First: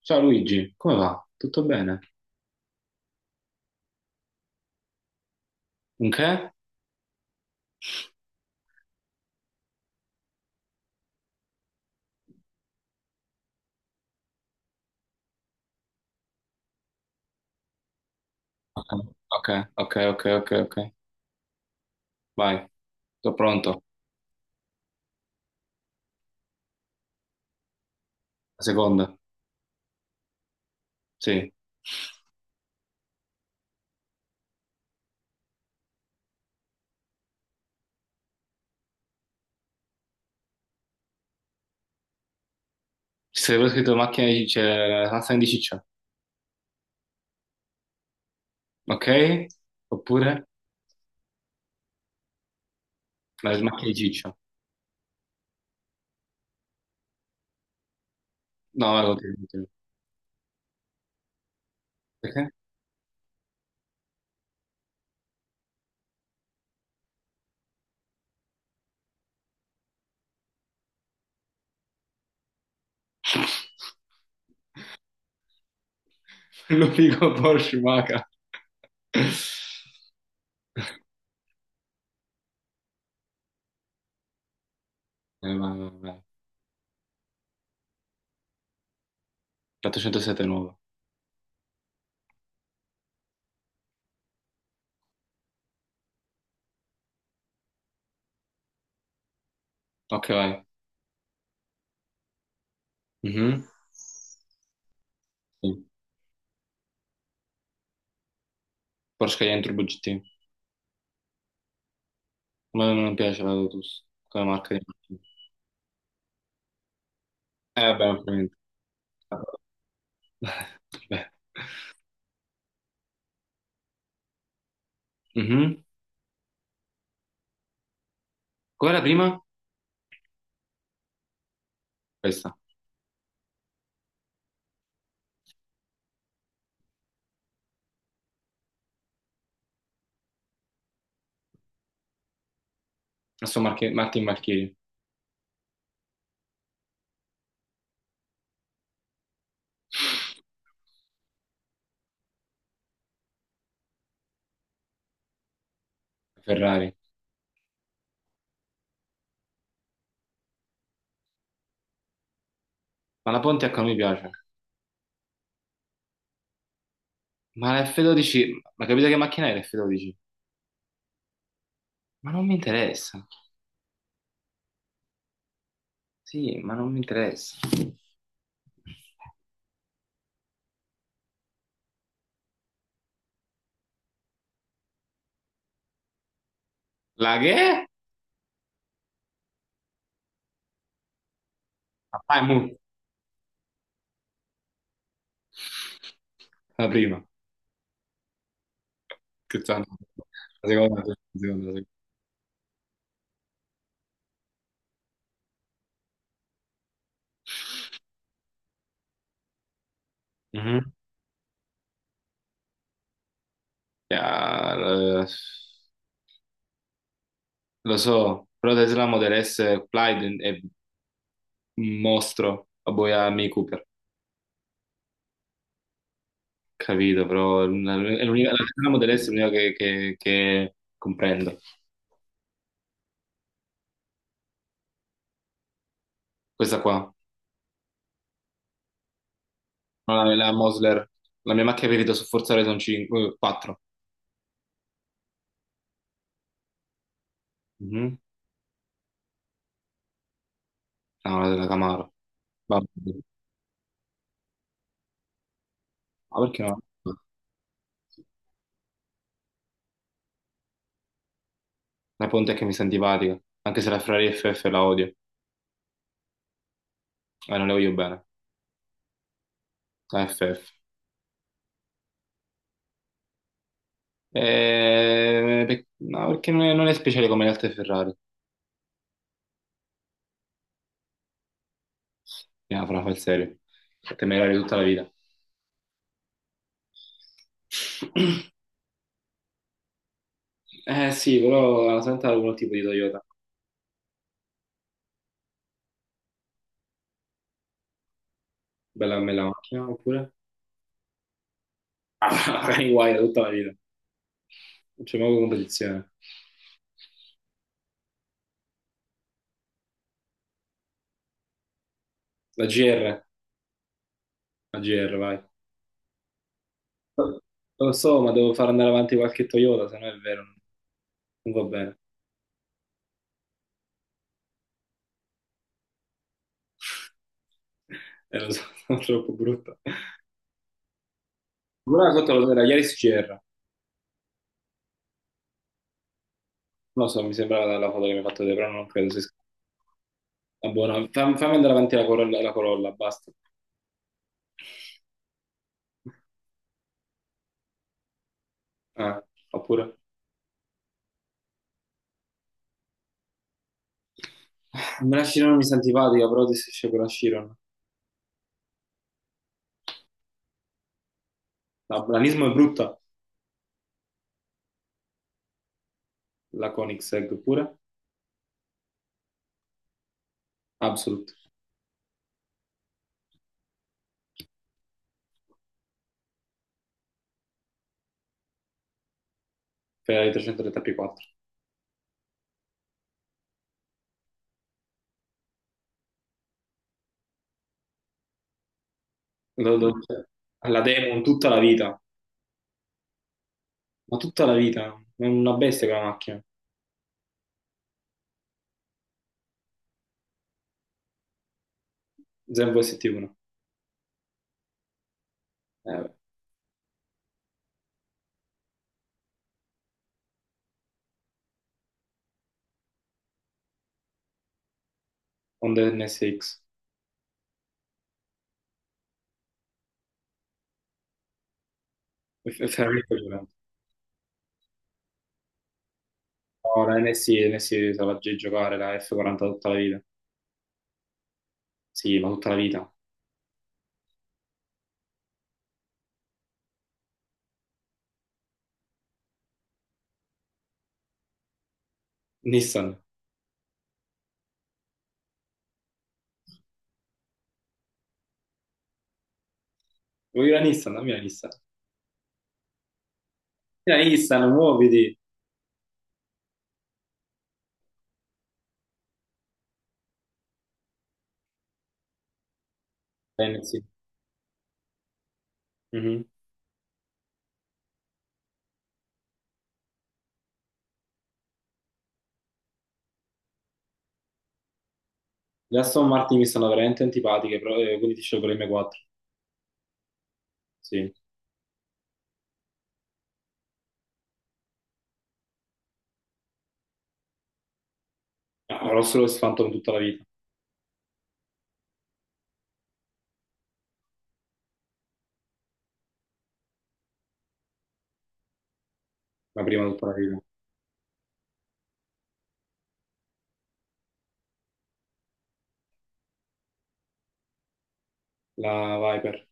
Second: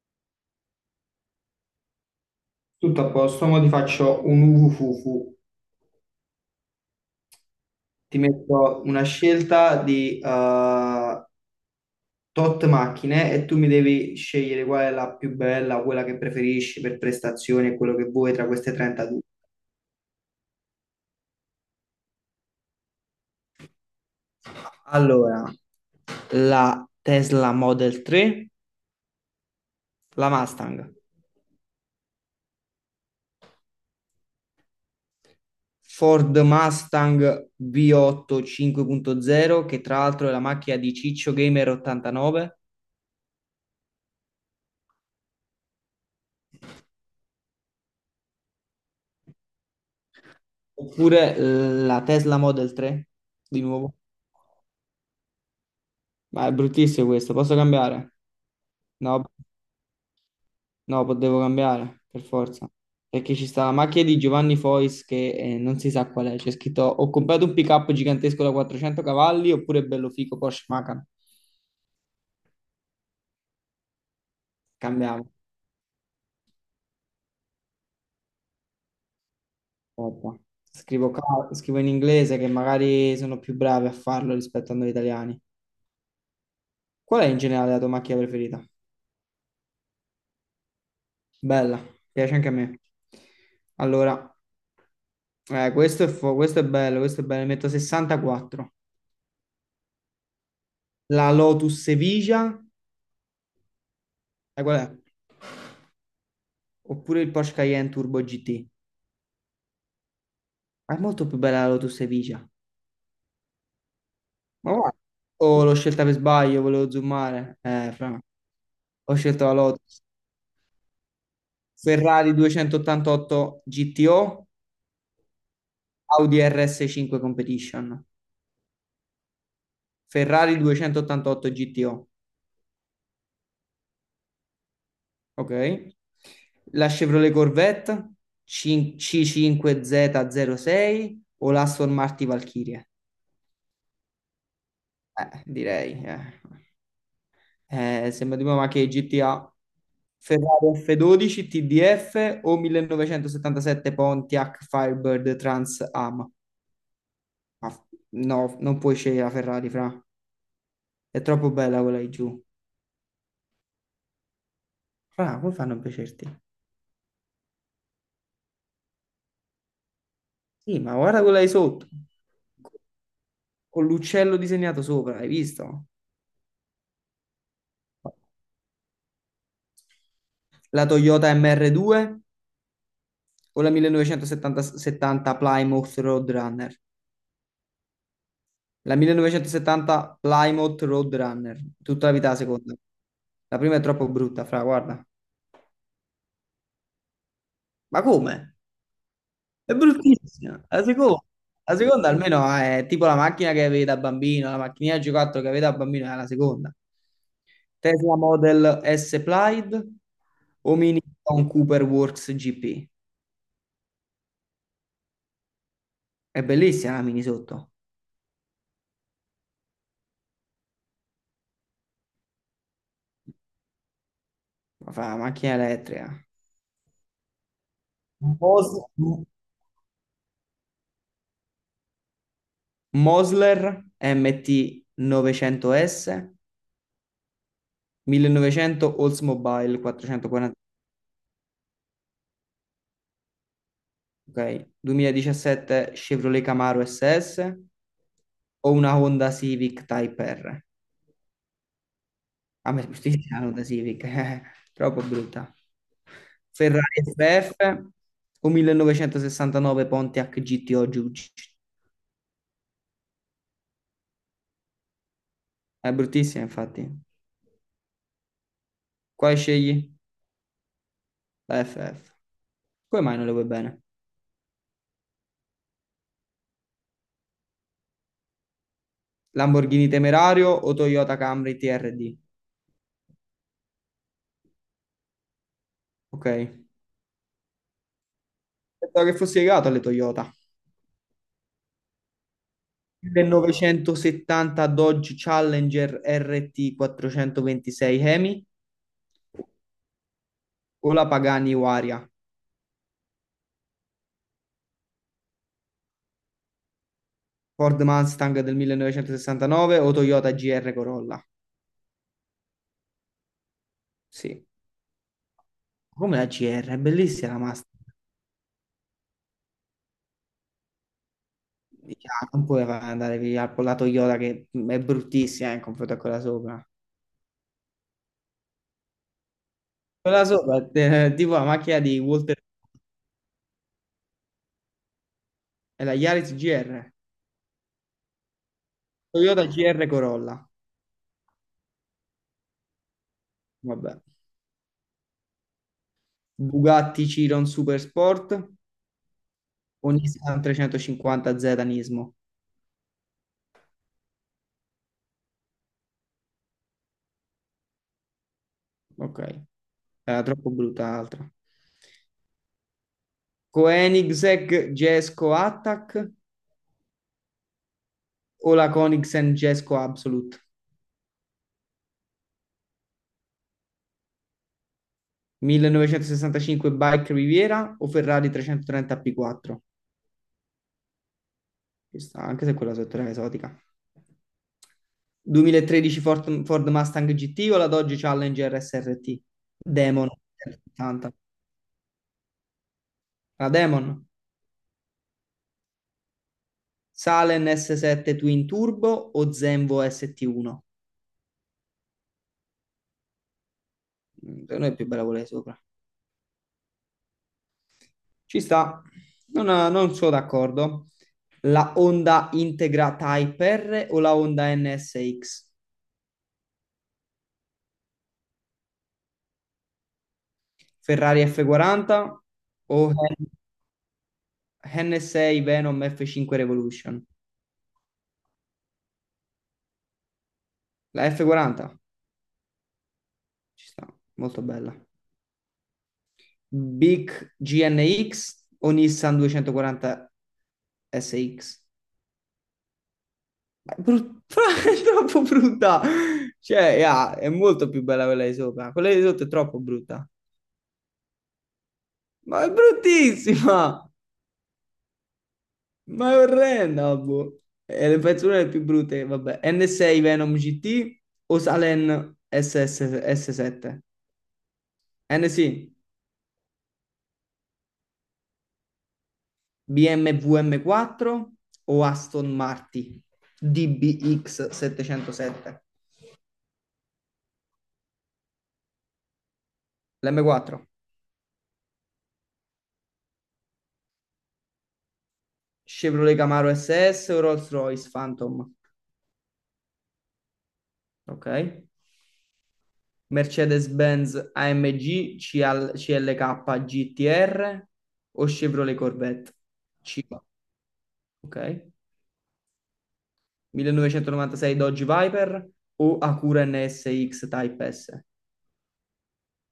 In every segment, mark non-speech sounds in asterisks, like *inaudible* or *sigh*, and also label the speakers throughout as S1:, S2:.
S1: Ciao Luigi, come va? Tutto bene?
S2: Tutto a posto, ora ti faccio un uvufufu.
S1: Un che?
S2: Ti metto una scelta di tot macchine e tu mi devi scegliere qual è la più bella, quella che preferisci per prestazioni e quello che vuoi tra queste 32.
S1: Ok, ok, ok, ok, ok. Vai, sono pronto.
S2: Allora, la Tesla Model 3,
S1: La seconda.
S2: la Mustang,
S1: Sì.
S2: Ford Mustang V8 5.0, che tra l'altro è la macchina di Ciccio Gamer 89,
S1: Ci sarebbe scritto macchina di ciccia, la macchina di ciccia. Ok? Oppure
S2: oppure la Tesla Model 3, di
S1: la macchina di
S2: nuovo.
S1: ciccia.
S2: Ma è bruttissimo questo, posso cambiare?
S1: No, vai,
S2: No,
S1: continua, continua.
S2: no, devo cambiare, per
S1: Perché?
S2: forza. Perché ci sta la macchina di Giovanni Fois che non si sa qual è. C'è scritto, ho comprato un pick-up gigantesco da 400 cavalli oppure bello fico Porsche Macan. Cambiamo.
S1: *laughs* Lo dico Porsche Maca.
S2: Aspetta. Scrivo in inglese che magari sono più bravi a farlo rispetto a noi italiani.
S1: Vai, vai, vai, vai.
S2: Qual è in generale la tua macchina preferita?
S1: 407 nuova.
S2: Bella, piace anche a me. Allora, questo è bello, ne metto 64.
S1: Ok, vai.
S2: La Lotus Sevilla,
S1: Mhm.
S2: sai qual è?
S1: Sì.
S2: Oppure il Porsche Cayenne Turbo GT.
S1: Porsche Cayenne Turbo GT.
S2: Ma è molto più bella la Lotus Sevilla.
S1: A me non piace la Lotus, come
S2: Ma
S1: marca di
S2: guarda.
S1: macchina.
S2: Oh, l'ho scelta per sbaglio, volevo zoomare.
S1: Vabbè,
S2: Fra.
S1: ovviamente.
S2: Ho scelto
S1: *laughs*
S2: la Lotus.
S1: Vabbè.
S2: Ferrari 288 GTO,
S1: Mhm.
S2: Audi RS5 Competition.
S1: Qual era la prima?
S2: Ferrari 288 GTO,
S1: Questa.
S2: ok? La Chevrolet Corvette C5Z06 o l'Aston Martin Valkyrie?
S1: Aston Martin Marchini,
S2: Direi. Sembra tipo ma che GTA. Ferrari F12 TDF o 1977 Pontiac Firebird Trans Am.
S1: Ferrari.
S2: Ma- no, non puoi scegliere la Ferrari, fra. È troppo bella quella di giù.
S1: Ma la Pontiac non mi piace.
S2: Fra, come fanno a piacerti?
S1: Ma la F12, ma capite che macchina è l'F12?
S2: Sì, ma guarda quella di sotto.
S1: Ma non mi interessa.
S2: Con l'uccello disegnato sopra, hai visto?
S1: Sì, ma non mi interessa.
S2: La Toyota MR2 o la 1970 70 Plymouth Roadrunner?
S1: La che?
S2: La 1970 Plymouth Roadrunner, tutta la vita la
S1: Ah, è
S2: seconda.
S1: mu.
S2: La prima è troppo brutta, fra, guarda.
S1: La prima.
S2: Ma come? È
S1: Scherzando.
S2: bruttissima.
S1: La seconda, la seconda, la
S2: La
S1: seconda.
S2: seconda almeno è tipo la macchina che avevi da bambino, la macchinina G4 che avevi da bambino è la seconda. Tesla Model S Plaid o
S1: Mhm.
S2: Mini con Cooper Works GP.
S1: Ja,
S2: È bellissima la mini sotto,
S1: lo so, però Tesla Model S Plaid è un mostro, a voi a Mini Cooper,
S2: ma fa la macchina elettrica.
S1: capito, però è la
S2: Mos-
S1: Tesla Model S è l'unica che comprendo.
S2: Mosler MT 900S,
S1: Questa qua.
S2: 1900 Oldsmobile
S1: No, la
S2: 440,
S1: Mosler, la mia macchina preferita su Forza Horizon 5, 4.
S2: ok. 2017 Chevrolet Camaro SS
S1: Mhm.
S2: o una Honda Civic Type R?
S1: No, la della Camaro.
S2: A
S1: Vabbè.
S2: me giustizia la Honda Civic, *laughs* troppo brutta.
S1: Ma perché no?
S2: Ferrari FF o 1969 Pontiac GTO Giugi?
S1: La Pontiac mi sta antipatica, anche se la Ferrari FF la odio,
S2: È bruttissima, infatti.
S1: non le voglio bene,
S2: Quale scegli?
S1: la FF.
S2: La FF. Come mai non le vuoi bene?
S1: No, perché non è speciale come le altre Ferrari,
S2: Lamborghini Temerario o Toyota Camry TRD?
S1: no, fra fa il serio, temerario tutta la vita.
S2: Ok.
S1: *clears throat*
S2: Pensavo che fossi legato alle Toyota.
S1: Eh sì, però la Santa ha un tipo di Toyota,
S2: 1970 Dodge Challenger RT 426 Hemi
S1: bella bella macchina, oppure?
S2: o la Pagani Huayra?
S1: *laughs* Ah, magari guai tutta la vita, non c'è mai competizione.
S2: Ford Mustang del 1969 o Toyota GR Corolla?
S1: La GR.
S2: Sì,
S1: A GR, vai.
S2: come la GR, è bellissima la Mustang.
S1: Lo so, ma devo far andare avanti qualche Toyota, se no è vero, non va bene.
S2: Ah, non puoi andare via con la Toyota che è bruttissima in confronto a quella sopra.
S1: *laughs* Lo so, *laughs* sono troppo brutto.
S2: Quella sopra è tipo la macchina di
S1: Una cosa
S2: Walter,
S1: lo era Yaris GR. Non
S2: è la Yaris GR,
S1: lo so, mi sembrava dalla foto che mi hai fatto vedere, però non credo sia scritta.
S2: Toyota GR Corolla.
S1: Buona. Fammi andare avanti la Corolla, basta.
S2: Vabbè. Bugatti Chiron Super Sport,
S1: Ah,
S2: un
S1: oppure,
S2: Nissan 350Z Nismo.
S1: ah, me la Chiron mi sta antipatica, però ti esce con la Chiron.
S2: Ok, era troppo brutta l'altra.
S1: La Blanismo è brutta,
S2: Koenigsegg Jesko Attack
S1: la Koenigsegg pure.
S2: o la Koenigsegg Jesko Absolute?
S1: Absolute,
S2: 1965 Bike Riviera o Ferrari 330 P4?
S1: Ferrari 330 P4.
S2: Questa, anche se quella sotto era esotica. 2013 Ford Mustang GT o la Dodge Challenger SRT?
S1: Lo- lo-
S2: Demon
S1: la
S2: 80.
S1: Demon tutta la vita.
S2: La Demon.
S1: Ma tutta la vita, è una bestia quella macchina,
S2: Salen S7 Twin Turbo o Zenvo ST1?
S1: Zen ST1,
S2: Per noi è più bella quella di sopra.
S1: eh,
S2: Ci sta, non, non sono d'accordo. La Honda Integra Type R o la Honda NSX?
S1: Honda NSX,
S2: Ferrari F40
S1: è
S2: o
S1: veramente violento.
S2: NSA Venom F5
S1: No,
S2: Revolution?
S1: la NSI se la giocare, la F40 tutta la vita,
S2: La F40
S1: sì, ma tutta la vita.
S2: ci sta, molto bella. Big GNX o Nissan 240 SX?
S1: Nissan,
S2: Ma è *laughs* è troppo brutta. Cioè, yeah, è molto più bella quella di sopra. Quella di sotto è troppo brutta.
S1: vuoi la Nissan? Dammi la Nissan.
S2: Ma è bruttissima!
S1: La Nissan, muoviti!
S2: Ma è orrenda, boh. È le pezzo una delle più brutte, vabbè. N6 Venom GT o Salen SS,
S1: La NSI.
S2: 7 NC,
S1: Mhm.
S2: BMWM4 o Aston Martin DBX707?
S1: Le Aston Martin mi stanno veramente antipatiche, però, quindi ti scelgo l'M4,
S2: L'M4,
S1: sì.
S2: Chevrolet Camaro SS o Rolls-Royce Phantom?
S1: No, avrò solo il Phantom tutta la vita,
S2: Ok. Mercedes-Benz AMG CLK GTR o Chevrolet Corvette?
S1: la prima
S2: C
S1: tutta la
S2: K?
S1: vita.
S2: Ok. 1996 Dodge Viper o Acura NSX Type S?
S1: La Viper,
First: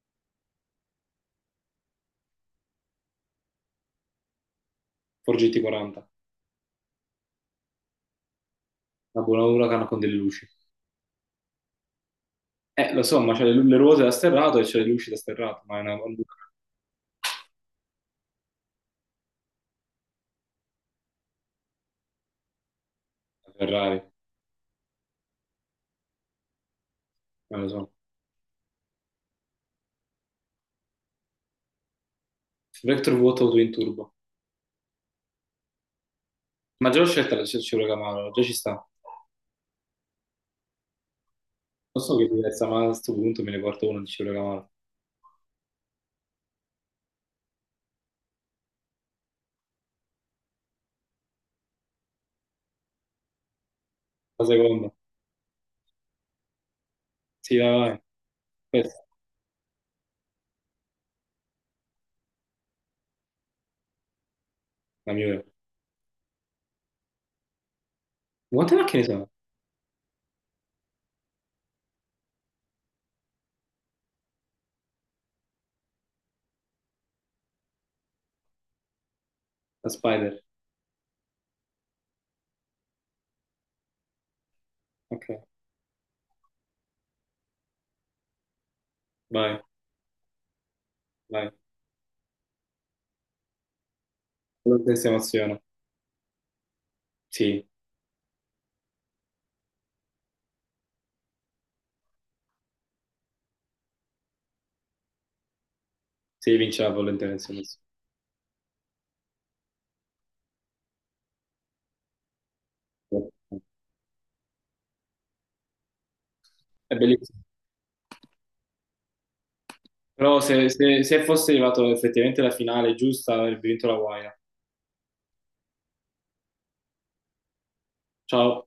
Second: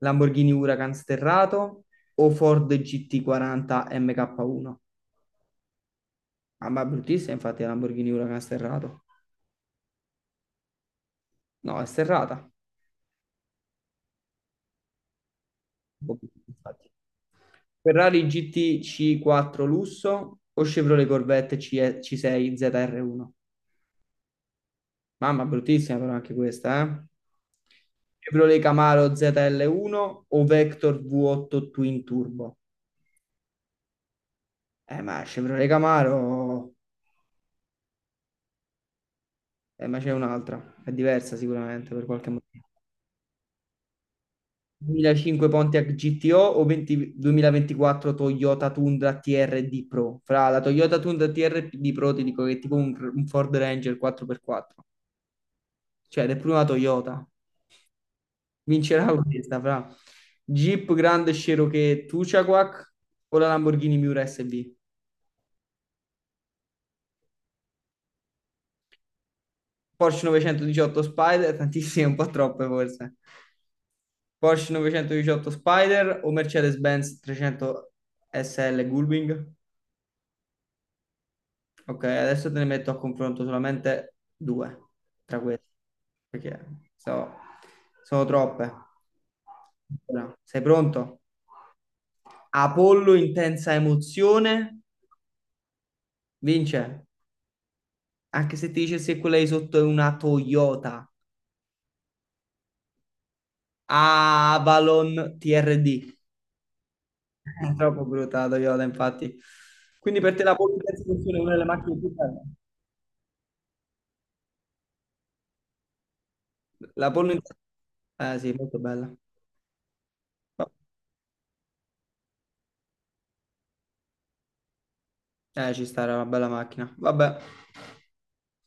S2: Lamborghini Huracan sterrato o Ford GT40 MK1?
S1: Ford GT40,
S2: Ah, ma è bruttissima infatti la Lamborghini Huracan sterrato.
S1: la buona Huracan con delle luci.
S2: No, è sterrata. Un
S1: Lo so, ma c'è le ruote da sterrato e c'è le luci da sterrato, ma è una
S2: po'
S1: bandura
S2: brutta, infatti. Ferrari GTC4 lusso o Chevrolet Corvette CE C6 ZR1?
S1: da Ferrari,
S2: Mamma, bruttissima però anche questa, eh?
S1: non lo so.
S2: Chevrolet Camaro ZL1 o Vector V8 Twin Turbo?
S1: Vector vuoto auto in turbo.
S2: Ma Chevrolet Camaro,
S1: Ma già l'ho scelta la Chevrolet Camaro, già ci sta.
S2: ma c'è un'altra, è diversa sicuramente
S1: Lo
S2: per
S1: so che è
S2: qualche
S1: diversa,
S2: motivo.
S1: ma a questo punto me ne porto uno di Chevrolet Camaro.
S2: 2005 Pontiac GTO o 20 2024 Toyota Tundra TRD Pro. Fra, la Toyota Tundra TRD Pro ti dico che è tipo un, Ford Ranger
S1: La
S2: 4x4,
S1: seconda.
S2: cioè, ed è prima Toyota.
S1: Sì, vai, vai. Questa,
S2: Vincerà questa, fra. Jeep Grand Cherokee Tuchaquac o la Lamborghini Miura SB?
S1: la migliore. Quante macchine sono?
S2: Porsche 918 Spider, tantissime, un po' troppe forse. Porsche 918 Spider o Mercedes-Benz 300 SL Gullwing?
S1: La Spider.
S2: Ok, adesso te ne metto a confronto solamente due
S1: Ok,
S2: tra queste, perché so- sono troppe.
S1: vai,
S2: Allora, sei pronto?
S1: vai.
S2: Apollo, intensa emozione,
S1: Volontaria emoziona.
S2: vince.
S1: Sì,
S2: Anche se ti dicessi che quella di sotto è una Toyota Avalon TRD.
S1: sì, vince la volontaria emoziona.
S2: È troppo brutta la Toyota, infatti. Quindi per te la Polo in terza posizione è una delle macchine più belle?
S1: È
S2: La Polo
S1: bellissimo.
S2: in terza... eh sì, molto bella.
S1: Però
S2: Oh,
S1: se fosse arrivato effettivamente alla finale giusta, avrebbe vinto la guaina.
S2: Ci sta, era una bella macchina. Vabbè.
S1: Ciao.